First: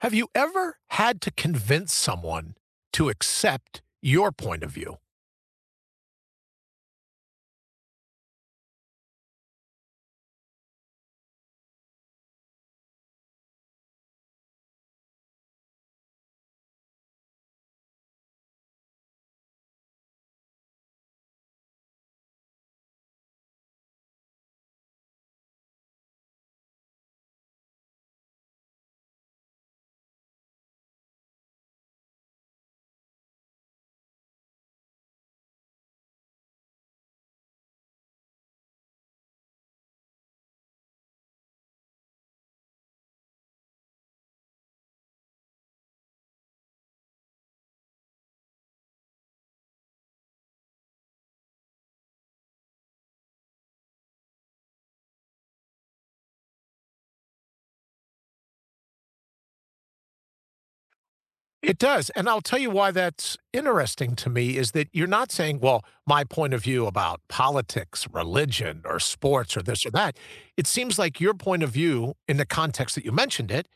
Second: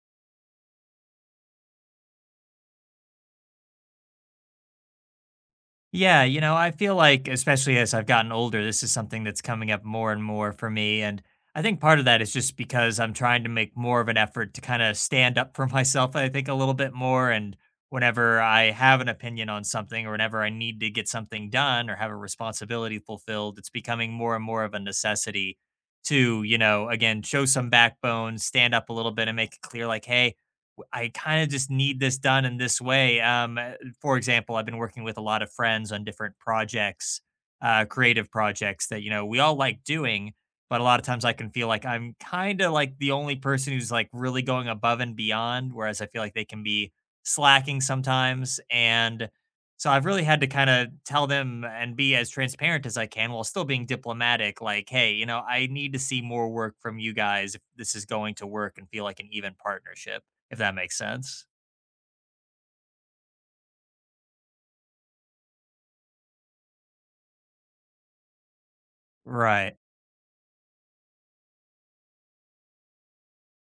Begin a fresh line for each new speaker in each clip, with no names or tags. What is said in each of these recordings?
Have you ever had to convince someone to accept your point of view?
Yeah, you know, I feel like, especially as I've gotten older, this is something that's coming up more and more for me. And I think part of that is just because I'm trying to make more of an effort to kind of stand up for myself, I think, a little bit more. And whenever I have an opinion on something or whenever I need to get something done or have a responsibility fulfilled, it's becoming more and more of a necessity to, you know, again, show some backbone, stand up a little bit and make it clear, like, hey, I kind of just need this done in this way. For example, I've been working with a lot of friends on different projects, creative projects that, you know, we all like doing, but a lot of times I can feel like I'm kind of like the only person who's like really going above and beyond, whereas I feel like they can be slacking sometimes. And so I've really had to kind of tell them and be as transparent as I can while still being diplomatic. Like, hey, you know, I need to see more work from you guys if this is going to work and feel like an even partnership. If that makes sense.
It does. And I'll tell you why that's interesting to me is that you're not saying, well, my point of view about politics, religion, or sports, or
Right.
this or that. It seems like your point of view, in the context that you mentioned it,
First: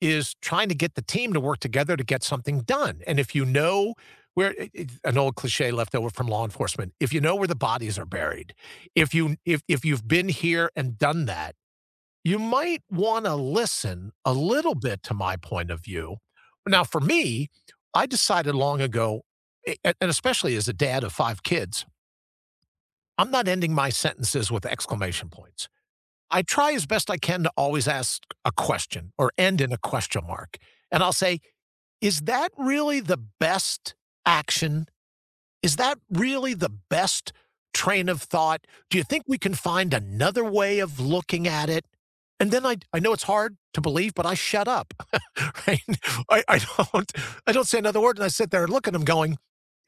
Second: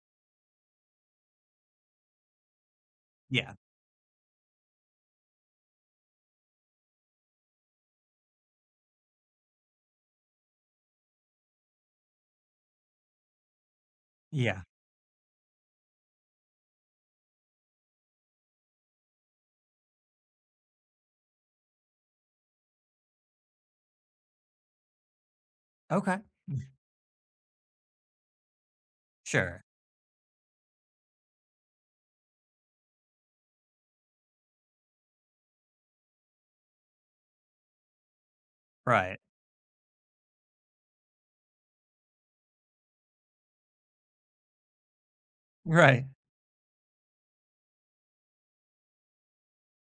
is trying to get the team to work together to get something done. And if you
Yeah.
know where an old cliche left over from law enforcement, if you know where the bodies are buried, if you've been here and done that, you might want to listen a
Yeah.
little bit to my point of view. Now, for me, I decided long ago, and especially as a dad of five kids, I'm not ending my sentences with exclamation points.
Okay.
I try as best I can to always ask a question or end
Sure.
in a question mark. And I'll say, is that really the best action is that really the best train of thought? Do you
Right.
think we can find another way of looking at it? And then I know it's hard to believe, but I shut up. Right?
Right.
I, I don't I don't say another word, and I sit there and look at him, going,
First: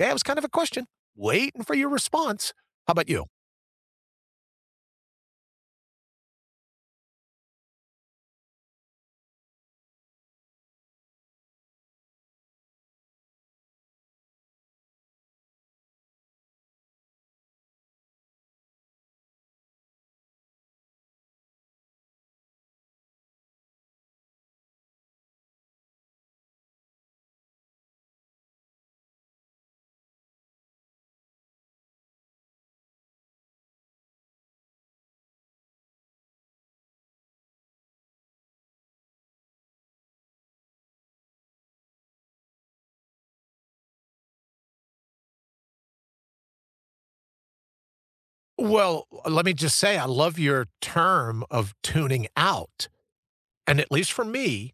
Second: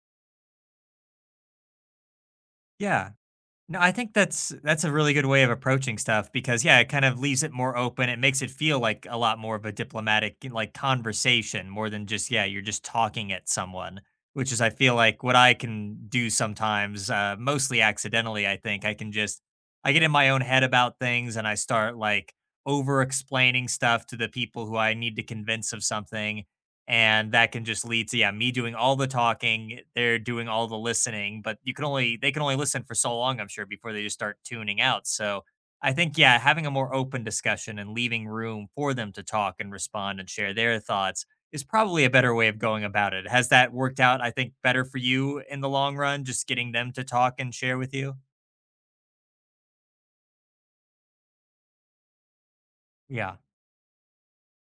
"Yeah, it was kind of a question, waiting for your response." How about
Yeah.
you?
No, I think that's a really good way of approaching stuff because yeah, it kind of leaves it more open. It makes it feel like a lot more of a diplomatic like conversation more than just yeah, you're just talking at someone, which is I feel like what I can do sometimes mostly accidentally, I think. I can just I get in my own head about things and I start like over explaining stuff to the people who I need to convince of something, and that can just lead to, yeah, me doing all the talking, they're doing all the listening, but you can only they can only listen for so long, I'm sure, before they just start tuning out. So I think, yeah, having a more open discussion and leaving room for them to talk and respond and share their thoughts is probably a better way of going about it. Has that worked out, I think, better for you in the long run, just getting them to talk and share with you?
Well, let me just say, I love your term of tuning out,
Yeah.
and at least for me,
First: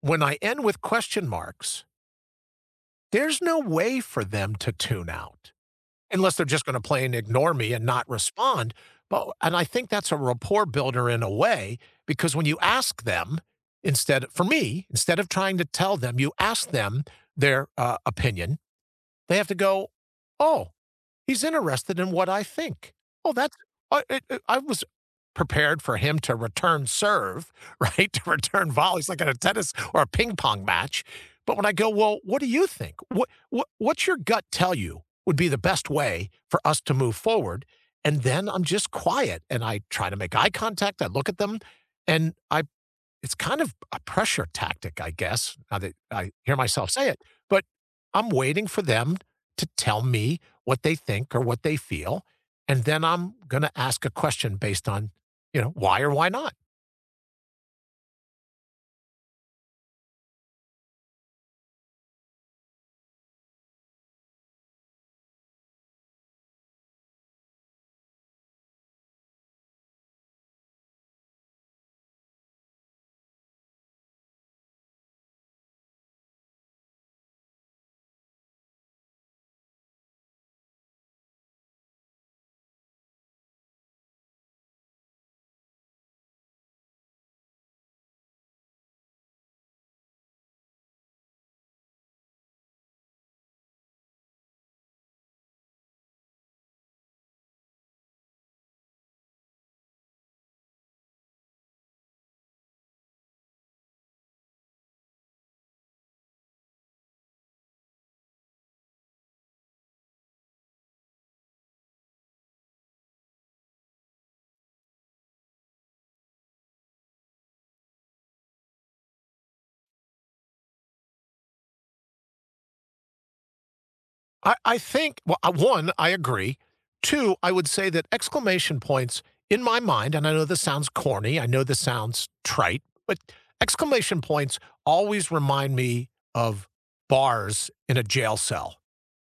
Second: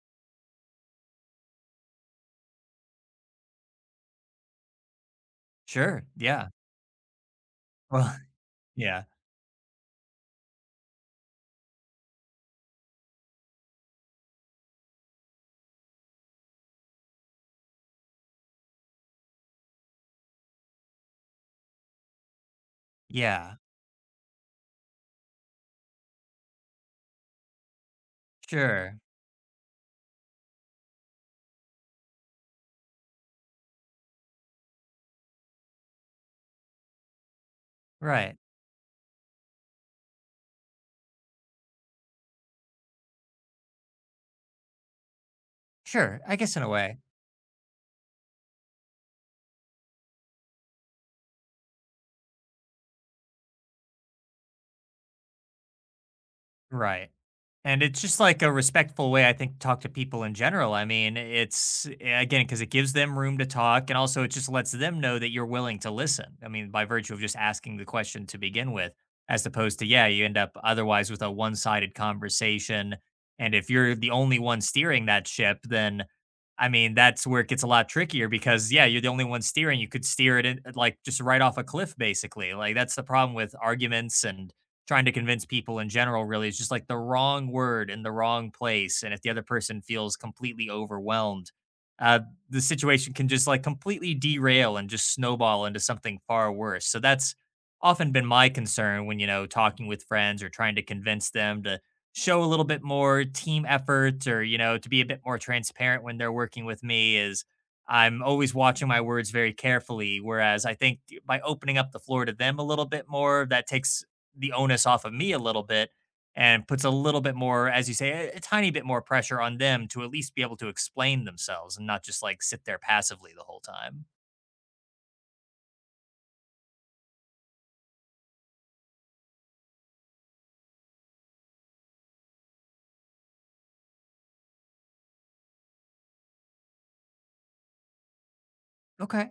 when I end with question marks, there's no way for them to tune out.
Sure,
Unless they're
yeah.
just gonna play and ignore me and not
Well,
respond,
yeah.
but and I think that's a rapport builder in a way, because when you ask them instead of trying to tell them, you ask them their, opinion, they have to go, "Oh. He's interested in what I think." Oh,
Yeah.
that's I was prepared for him to return serve, right? To return
Sure.
volleys like in a tennis or a ping pong match. But when I go, "Well, what do you think? What's your gut tell you would be the best way for us to move forward?" And
Right.
then I'm just quiet, and I try to make eye contact, I look at them, and I it's kind of a pressure tactic, I guess, now that
Sure,
I
I
hear
guess in a
myself
way.
say it, but I'm waiting for them to tell me what they think or what they feel, and then I'm gonna ask a question based on, you know, why or why not.
Right. And it's just like a respectful way, I think, to talk to people in general. I mean, again, because it gives them room to talk. And also, it just lets them know that you're willing to listen. I mean, by virtue of just asking the question to begin with, as opposed to, yeah, you end up otherwise with a one sided conversation. And if you're the only one steering that ship, then I mean, that's where it gets a lot trickier because, yeah, you're the only one steering. You could steer it in, like just right off a cliff, basically. Like, that's the problem with arguments and trying to convince people in general, really, is just like the wrong word in the wrong place. And if the other person feels completely overwhelmed, uh, the situation can just like completely derail and just snowball into something far worse. So that's often been my concern when, you know, talking with friends or trying to convince them to show a little bit more team effort, or, you know, to be a bit more transparent when they're working with me. Is, I'm always watching my words very carefully, whereas I think by opening up the floor to them a little bit more, that takes the onus off of me a little bit and puts a little bit more, as you say, a tiny bit more pressure on them to at least be able to explain themselves and not just like sit there passively the whole time.
I think well, 1, I agree. 2, I would say that exclamation points in my mind, and I know this sounds corny, I know this sounds trite, but exclamation points always remind me of bars in a jail cell.
Okay.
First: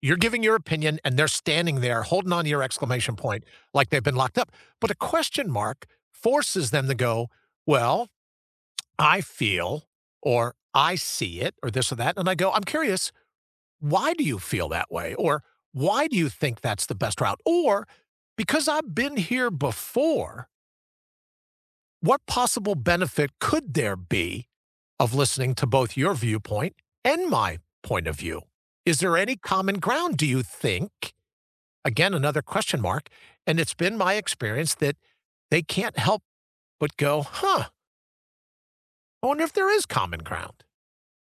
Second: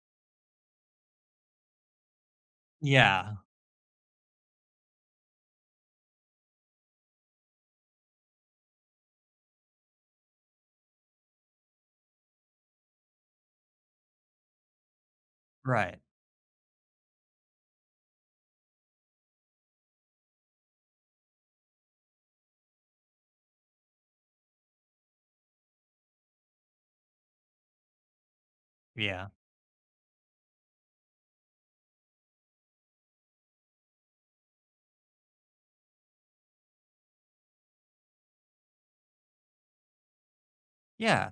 You're giving your opinion, and they're standing there holding on to your exclamation
Yeah.
point like they've been locked up. But a question mark forces them to go, well, I feel, or I see it, or this or that. And I go, I'm curious, why do you feel that way? Or
Right.
why do you think that's the best route? Or because I've been here before, what possible benefit could there be of listening to both your viewpoint and my point of view? Is there
Yeah.
any common ground, do you think? Again, another question mark. And it's been my experience that they can't help but go, huh, I wonder if there is common ground.
Yeah,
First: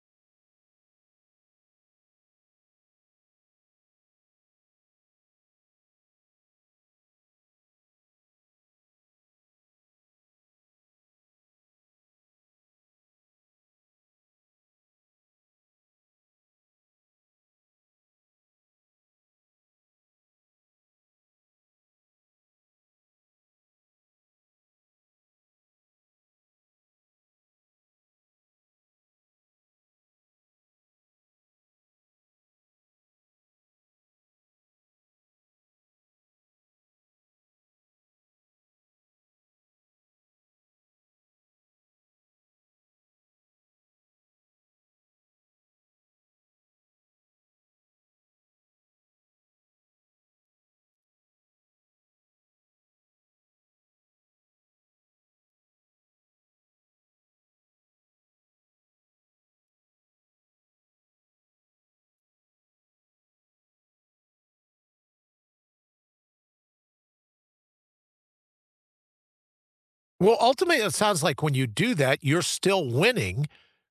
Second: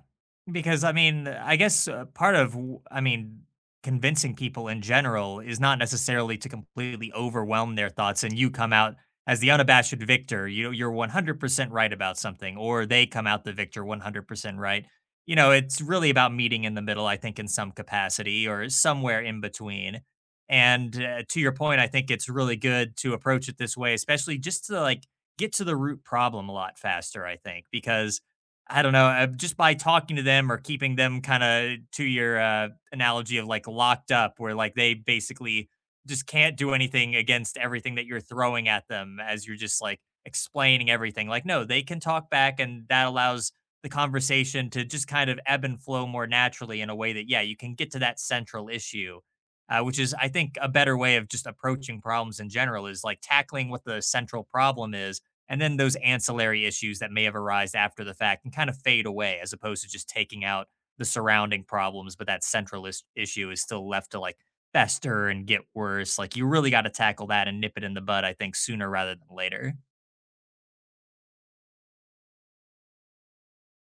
because I mean, I guess part of I mean, convincing people in general is not necessarily to completely overwhelm their thoughts and you come out as the unabashed victor. You know, you're 100% right about something or they come out the victor 100% right. You know, it's really about meeting in the middle, I think, in some capacity or somewhere in between. And to your point, I think it's really good to approach it this way, especially just to like get to the root problem a lot faster, I think, because I don't know, just by talking to them or keeping them kind of to your analogy of like locked up, where like they basically just can't do anything against everything that you're throwing at them as you're just like explaining everything. Like, no, they can talk back, and that allows the conversation to just kind of ebb and flow more naturally in a way that, yeah, you can get to that central issue, which is, I think, a better way of just approaching problems in general, is like tackling what the central problem is and then those ancillary issues that may have arisen after the fact can kind of fade away, as opposed to just taking out the surrounding problems but that central issue is still left to like fester and get worse. Like, you really got to tackle that and nip it in the bud, I think, sooner rather than later.
Well, ultimately, it sounds like when you do that, you're still winning.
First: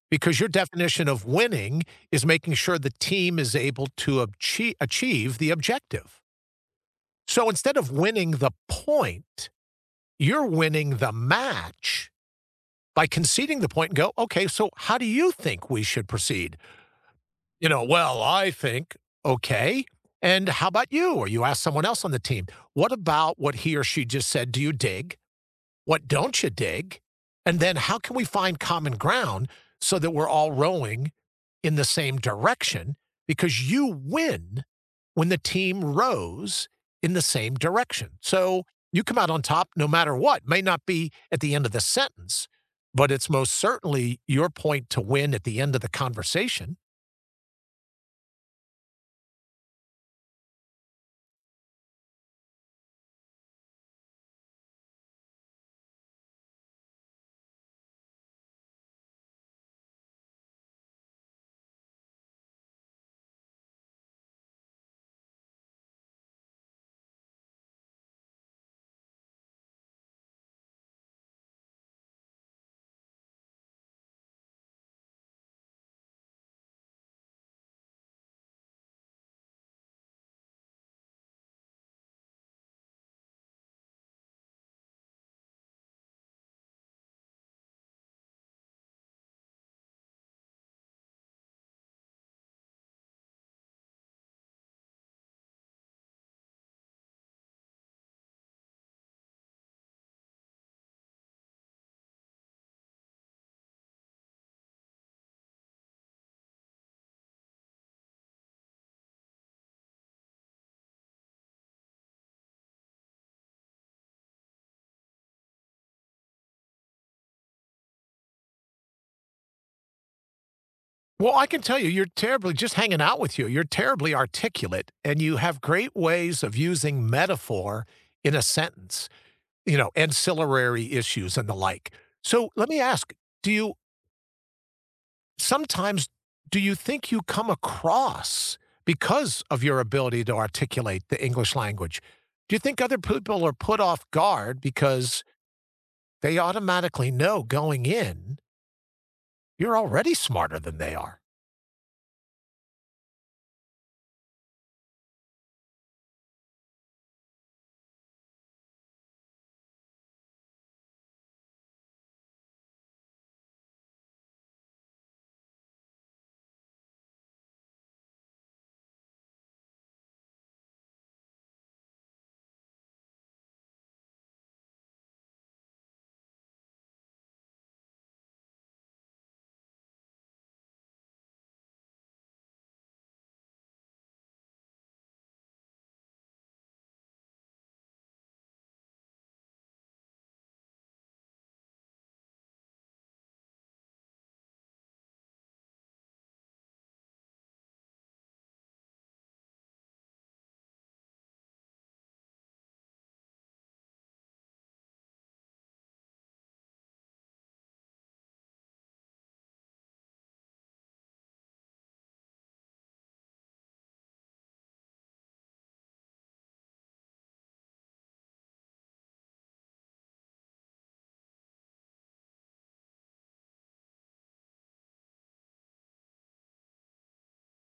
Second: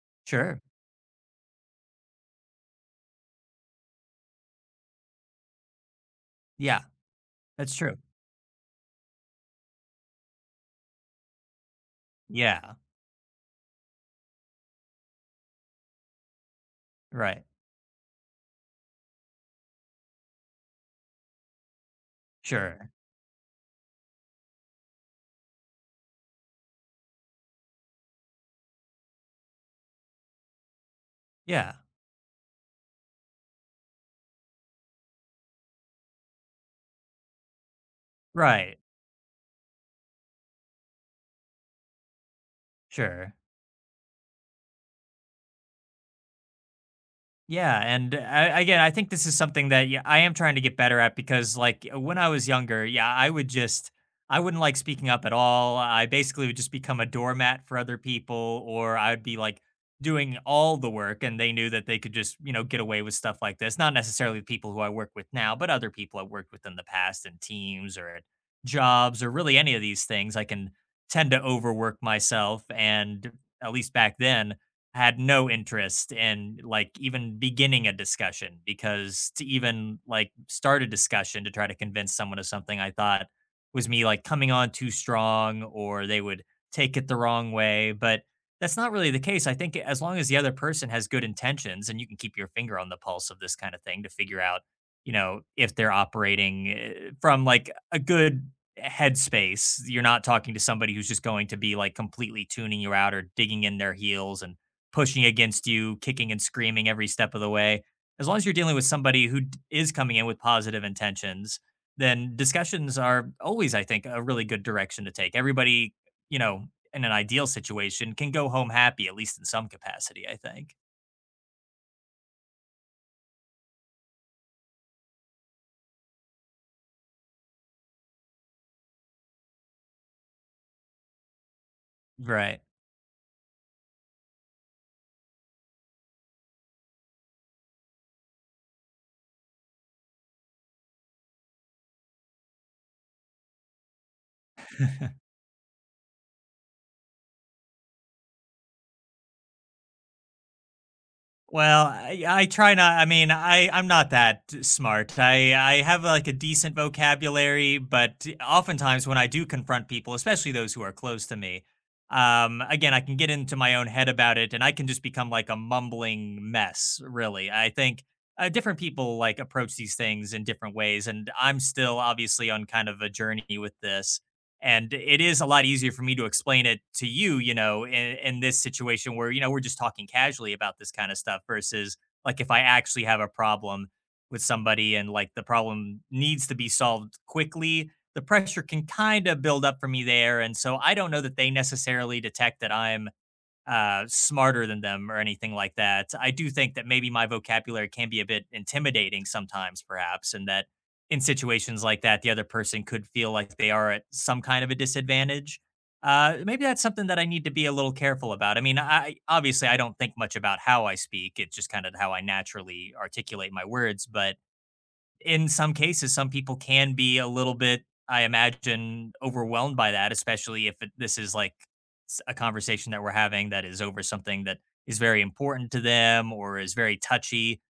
Because your
Sure.
definition of winning is making sure the team is able to achieve the objective.
Yeah.
So
That's
instead of
true.
winning the point, you're winning the match
Yeah.
by conceding the point and go, okay, so how do you think we should proceed?
Right.
You know, well, I think, okay. And how about you? Or you ask someone else on the team,
Sure.
what about what he or she just said? Do you dig? What don't you dig? And then how can we find common ground so that we're all rowing
Yeah.
in the same direction? Because you win when the team rows in the same direction. So
Right.
you come out on top no matter what. May not be at the end of the sentence, but it's
Sure.
most certainly your point to win at the end of the conversation.
Yeah, and I, again, I think this is something that, yeah, I am trying to get better at because, like, when I was younger, yeah, I wouldn't like speaking up at all. I basically would just become a doormat for other people, or I'd be like doing all the work, and they knew that they could just, you know, get away with stuff like this. Not necessarily the people who I work with now, but other people I worked with in the past in teams or at jobs or really any of these things. I can tend to overwork myself, and at least back then had no interest in like even beginning a discussion, because to even like start a discussion to try to convince someone of something, I thought was me like coming on too strong, or they would take it the wrong way. But that's not really the case. I think as long as the other person has good intentions and you can keep your finger on the pulse of this kind of thing to figure out, you know, if they're operating from like a good headspace, you're not talking to somebody who's just going to be like completely tuning you out or digging in their heels and pushing against you, kicking and screaming every step of the way. As long as you're dealing with somebody who is coming in with positive intentions, then discussions are always, I think, a really good direction to take. Everybody, you know, in an ideal situation can go home happy, at least in some capacity, I think.
Well, I can tell you, you're terribly, just hanging out with you, you're terribly articulate and you have great ways of using metaphor in a sentence. You know, ancillary issues and the like. So
Right.
let me ask, do you sometimes do you think you come across because of your ability to articulate the English language? Do you think other people are put off guard because they automatically know going in, you're already smarter than they are?
Well, I try not. I mean, I I'm not that smart. I have like a decent vocabulary, but oftentimes when I do confront people, especially those who are close to me, again, I can get into my own head about it, and I can just become like a mumbling mess. Really, I think different people like approach these things in different ways, and I'm still obviously on kind of a journey with this. And it is a lot easier for me to explain it to you, you know, in this situation where, you know, we're just talking casually about this kind of stuff versus like if I actually have a problem with somebody and like the problem needs to be solved quickly, the pressure can kind of build up for me there. And so I don't know that they necessarily detect that I'm smarter than them or anything like that. I do think that maybe my vocabulary can be a bit intimidating sometimes, perhaps, and that in situations like that, the other person could feel like they are at some kind of a disadvantage. Maybe that's something that I need to be a little careful about. I mean, I don't think much about how I speak; it's just kind of how I naturally articulate my words. But in some cases, some people can be a little bit, I imagine, overwhelmed by that, especially if it, this is like a conversation that we're having that is over something that is very important to them or is very touchy.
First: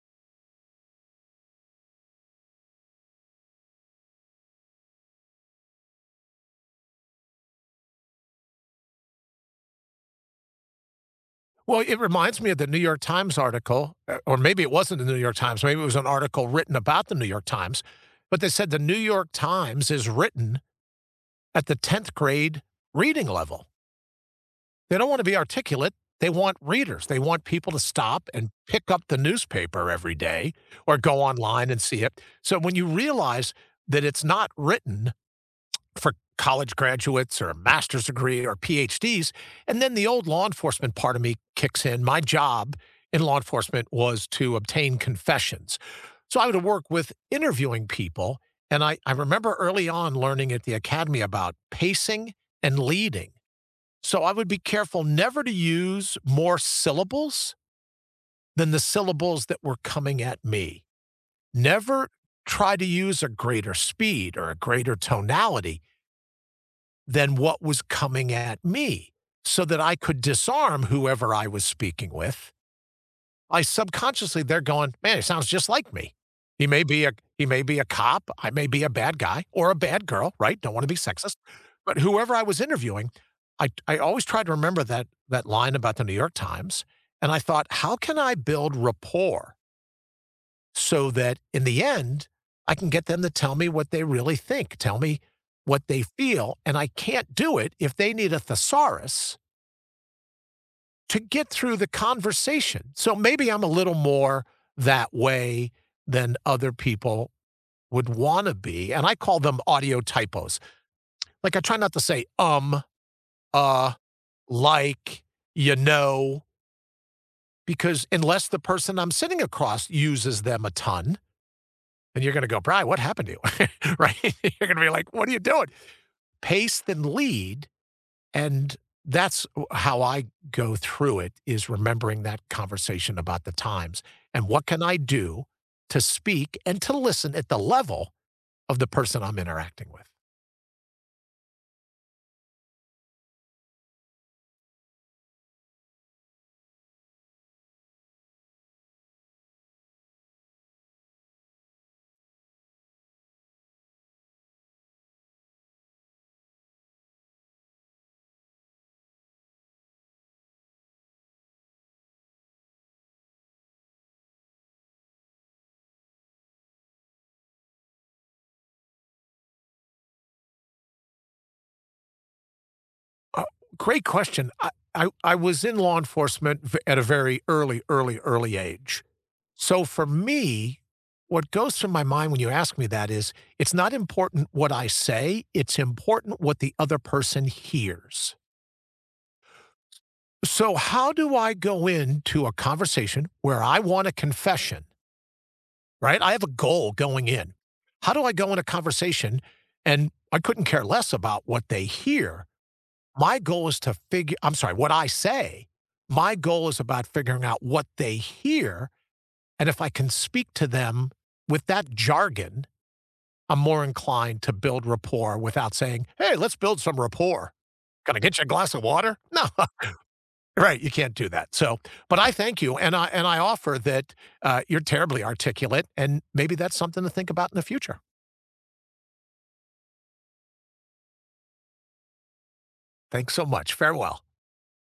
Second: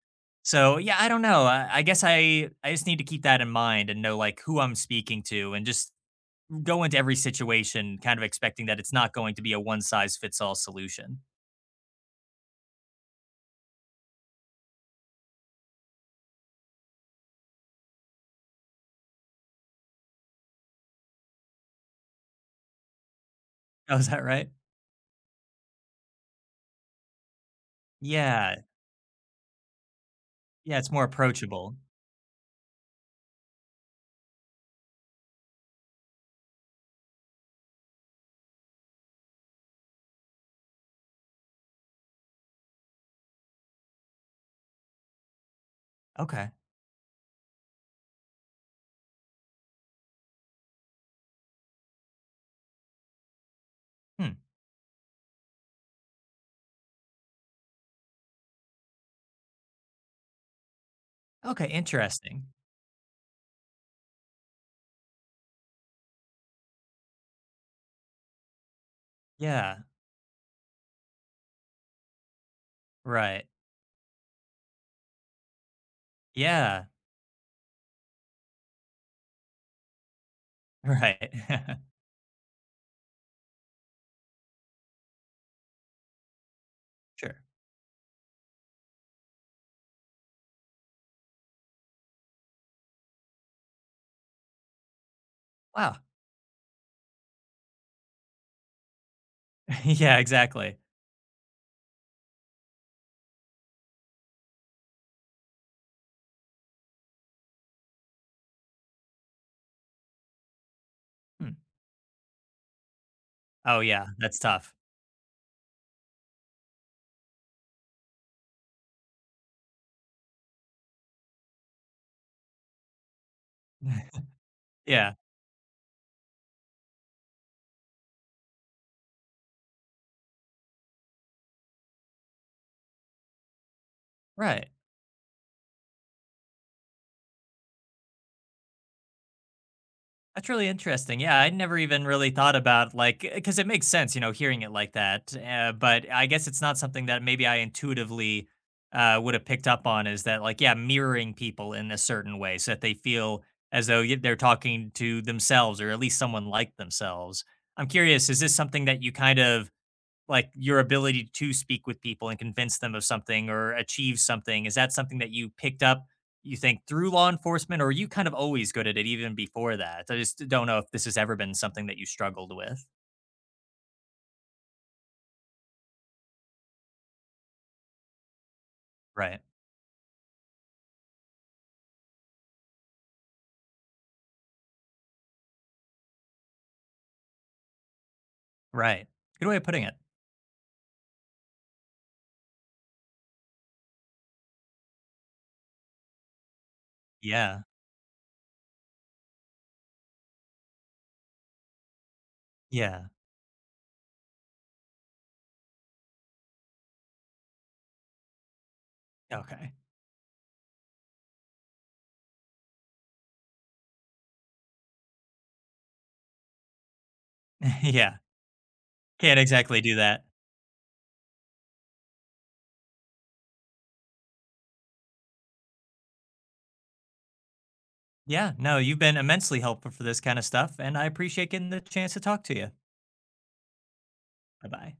So yeah, I don't know. I guess I just need to keep that in mind and know like who I'm speaking to and just go into every situation kind of expecting that it's not going to be a one size fits all solution.
Well, it reminds me of the New York Times article, or maybe it wasn't the New York Times, maybe it was an article written about the New York Times, but they said the New York Times is written at the 10th grade reading level.
Oh, is that right?
They don't want to be articulate. They want readers. They want people to stop and
Yeah.
pick up the newspaper every day
Yeah, it's
or
more
go online
approachable.
and see it. So when you realize that it's not written, for college graduates or a master's degree or PhDs. And then the old law enforcement part of me kicks in. My job in law enforcement was to obtain confessions. So I
Okay.
would work with interviewing people. And I remember early on learning at the academy about pacing and leading. So I
Hmm.
would be careful never to use more syllables than the syllables that were coming at me.
Okay,
Never
interesting.
try to use a greater speed or a greater tonality than what was coming at me so
Yeah.
that I could disarm whoever I was speaking with.
Right.
I subconsciously they're going, man, it sounds just like me. He may
Yeah.
be a he may be a cop, I may be a bad guy or a bad girl, right? Don't want to be
Right.
sexist. But whoever I was interviewing, I always tried to remember that that line about the New York Times and
Sure.
I thought, how can I build rapport so that in the end, I can get them to tell me what they really think, tell me what
Wow.
they feel. And I can't do it if they need a thesaurus
Yeah, exactly.
to get through the conversation. So maybe I'm a little more that way than other people would want to be. And I call them audio typos.
Hmm.
Like I try not to say,
Oh,
uh,
yeah, that's tough.
like, you know, because unless the person I'm sitting across uses them a ton, and you're gonna go, "Brian, what happened to you?" Right? You're gonna be like,
Yeah,
"What are you doing?" Pace then lead. And that's how I go through it is remembering that conversation about the times and what
right.
can I do to speak and to listen at the level of the person I'm interacting with.
That's really interesting. Yeah, I never even really thought about like because it makes sense, you know, hearing it like that, but I guess it's not something that maybe I intuitively, would have picked up on, is that, like, yeah, mirroring people in a certain way so that they feel as though y they're talking to themselves or at least someone like themselves. I'm curious, is this something that you kind of like your ability to speak with people and convince them of something or achieve something? Is that something that you picked up, you think, through law enforcement, or are you kind of always good at it even before that? I just don't know if this has ever been something that you struggled with.
Uh, great question. I was in law enforcement at a very early age.
Right.
So for me, what goes through my mind when you ask me that is it's not important what I say, it's important what the other person hears.
Right. Good way of putting it.
So, how do I go into a conversation where I want a confession, right? I have a goal going in.
Yeah.
How do I go in a conversation and I couldn't care less about what they hear?
Yeah.
My goal is to figure I'm sorry, what I say, My goal is about figuring out what they hear, and
Okay.
if I can speak to them with that jargon, I'm more inclined to build rapport without saying, "Hey, let's build some rapport. Can
Yeah.
I get you a glass of water?"
Can't
No,
exactly do that.
right, you can't do that. So, but I thank you, and I offer that, you're terribly articulate, and maybe that's something to think about in the future.
Yeah. No, you've been immensely helpful for this kind of stuff, and I appreciate getting the chance to talk to you.
Thanks so much. Farewell.
Bye bye.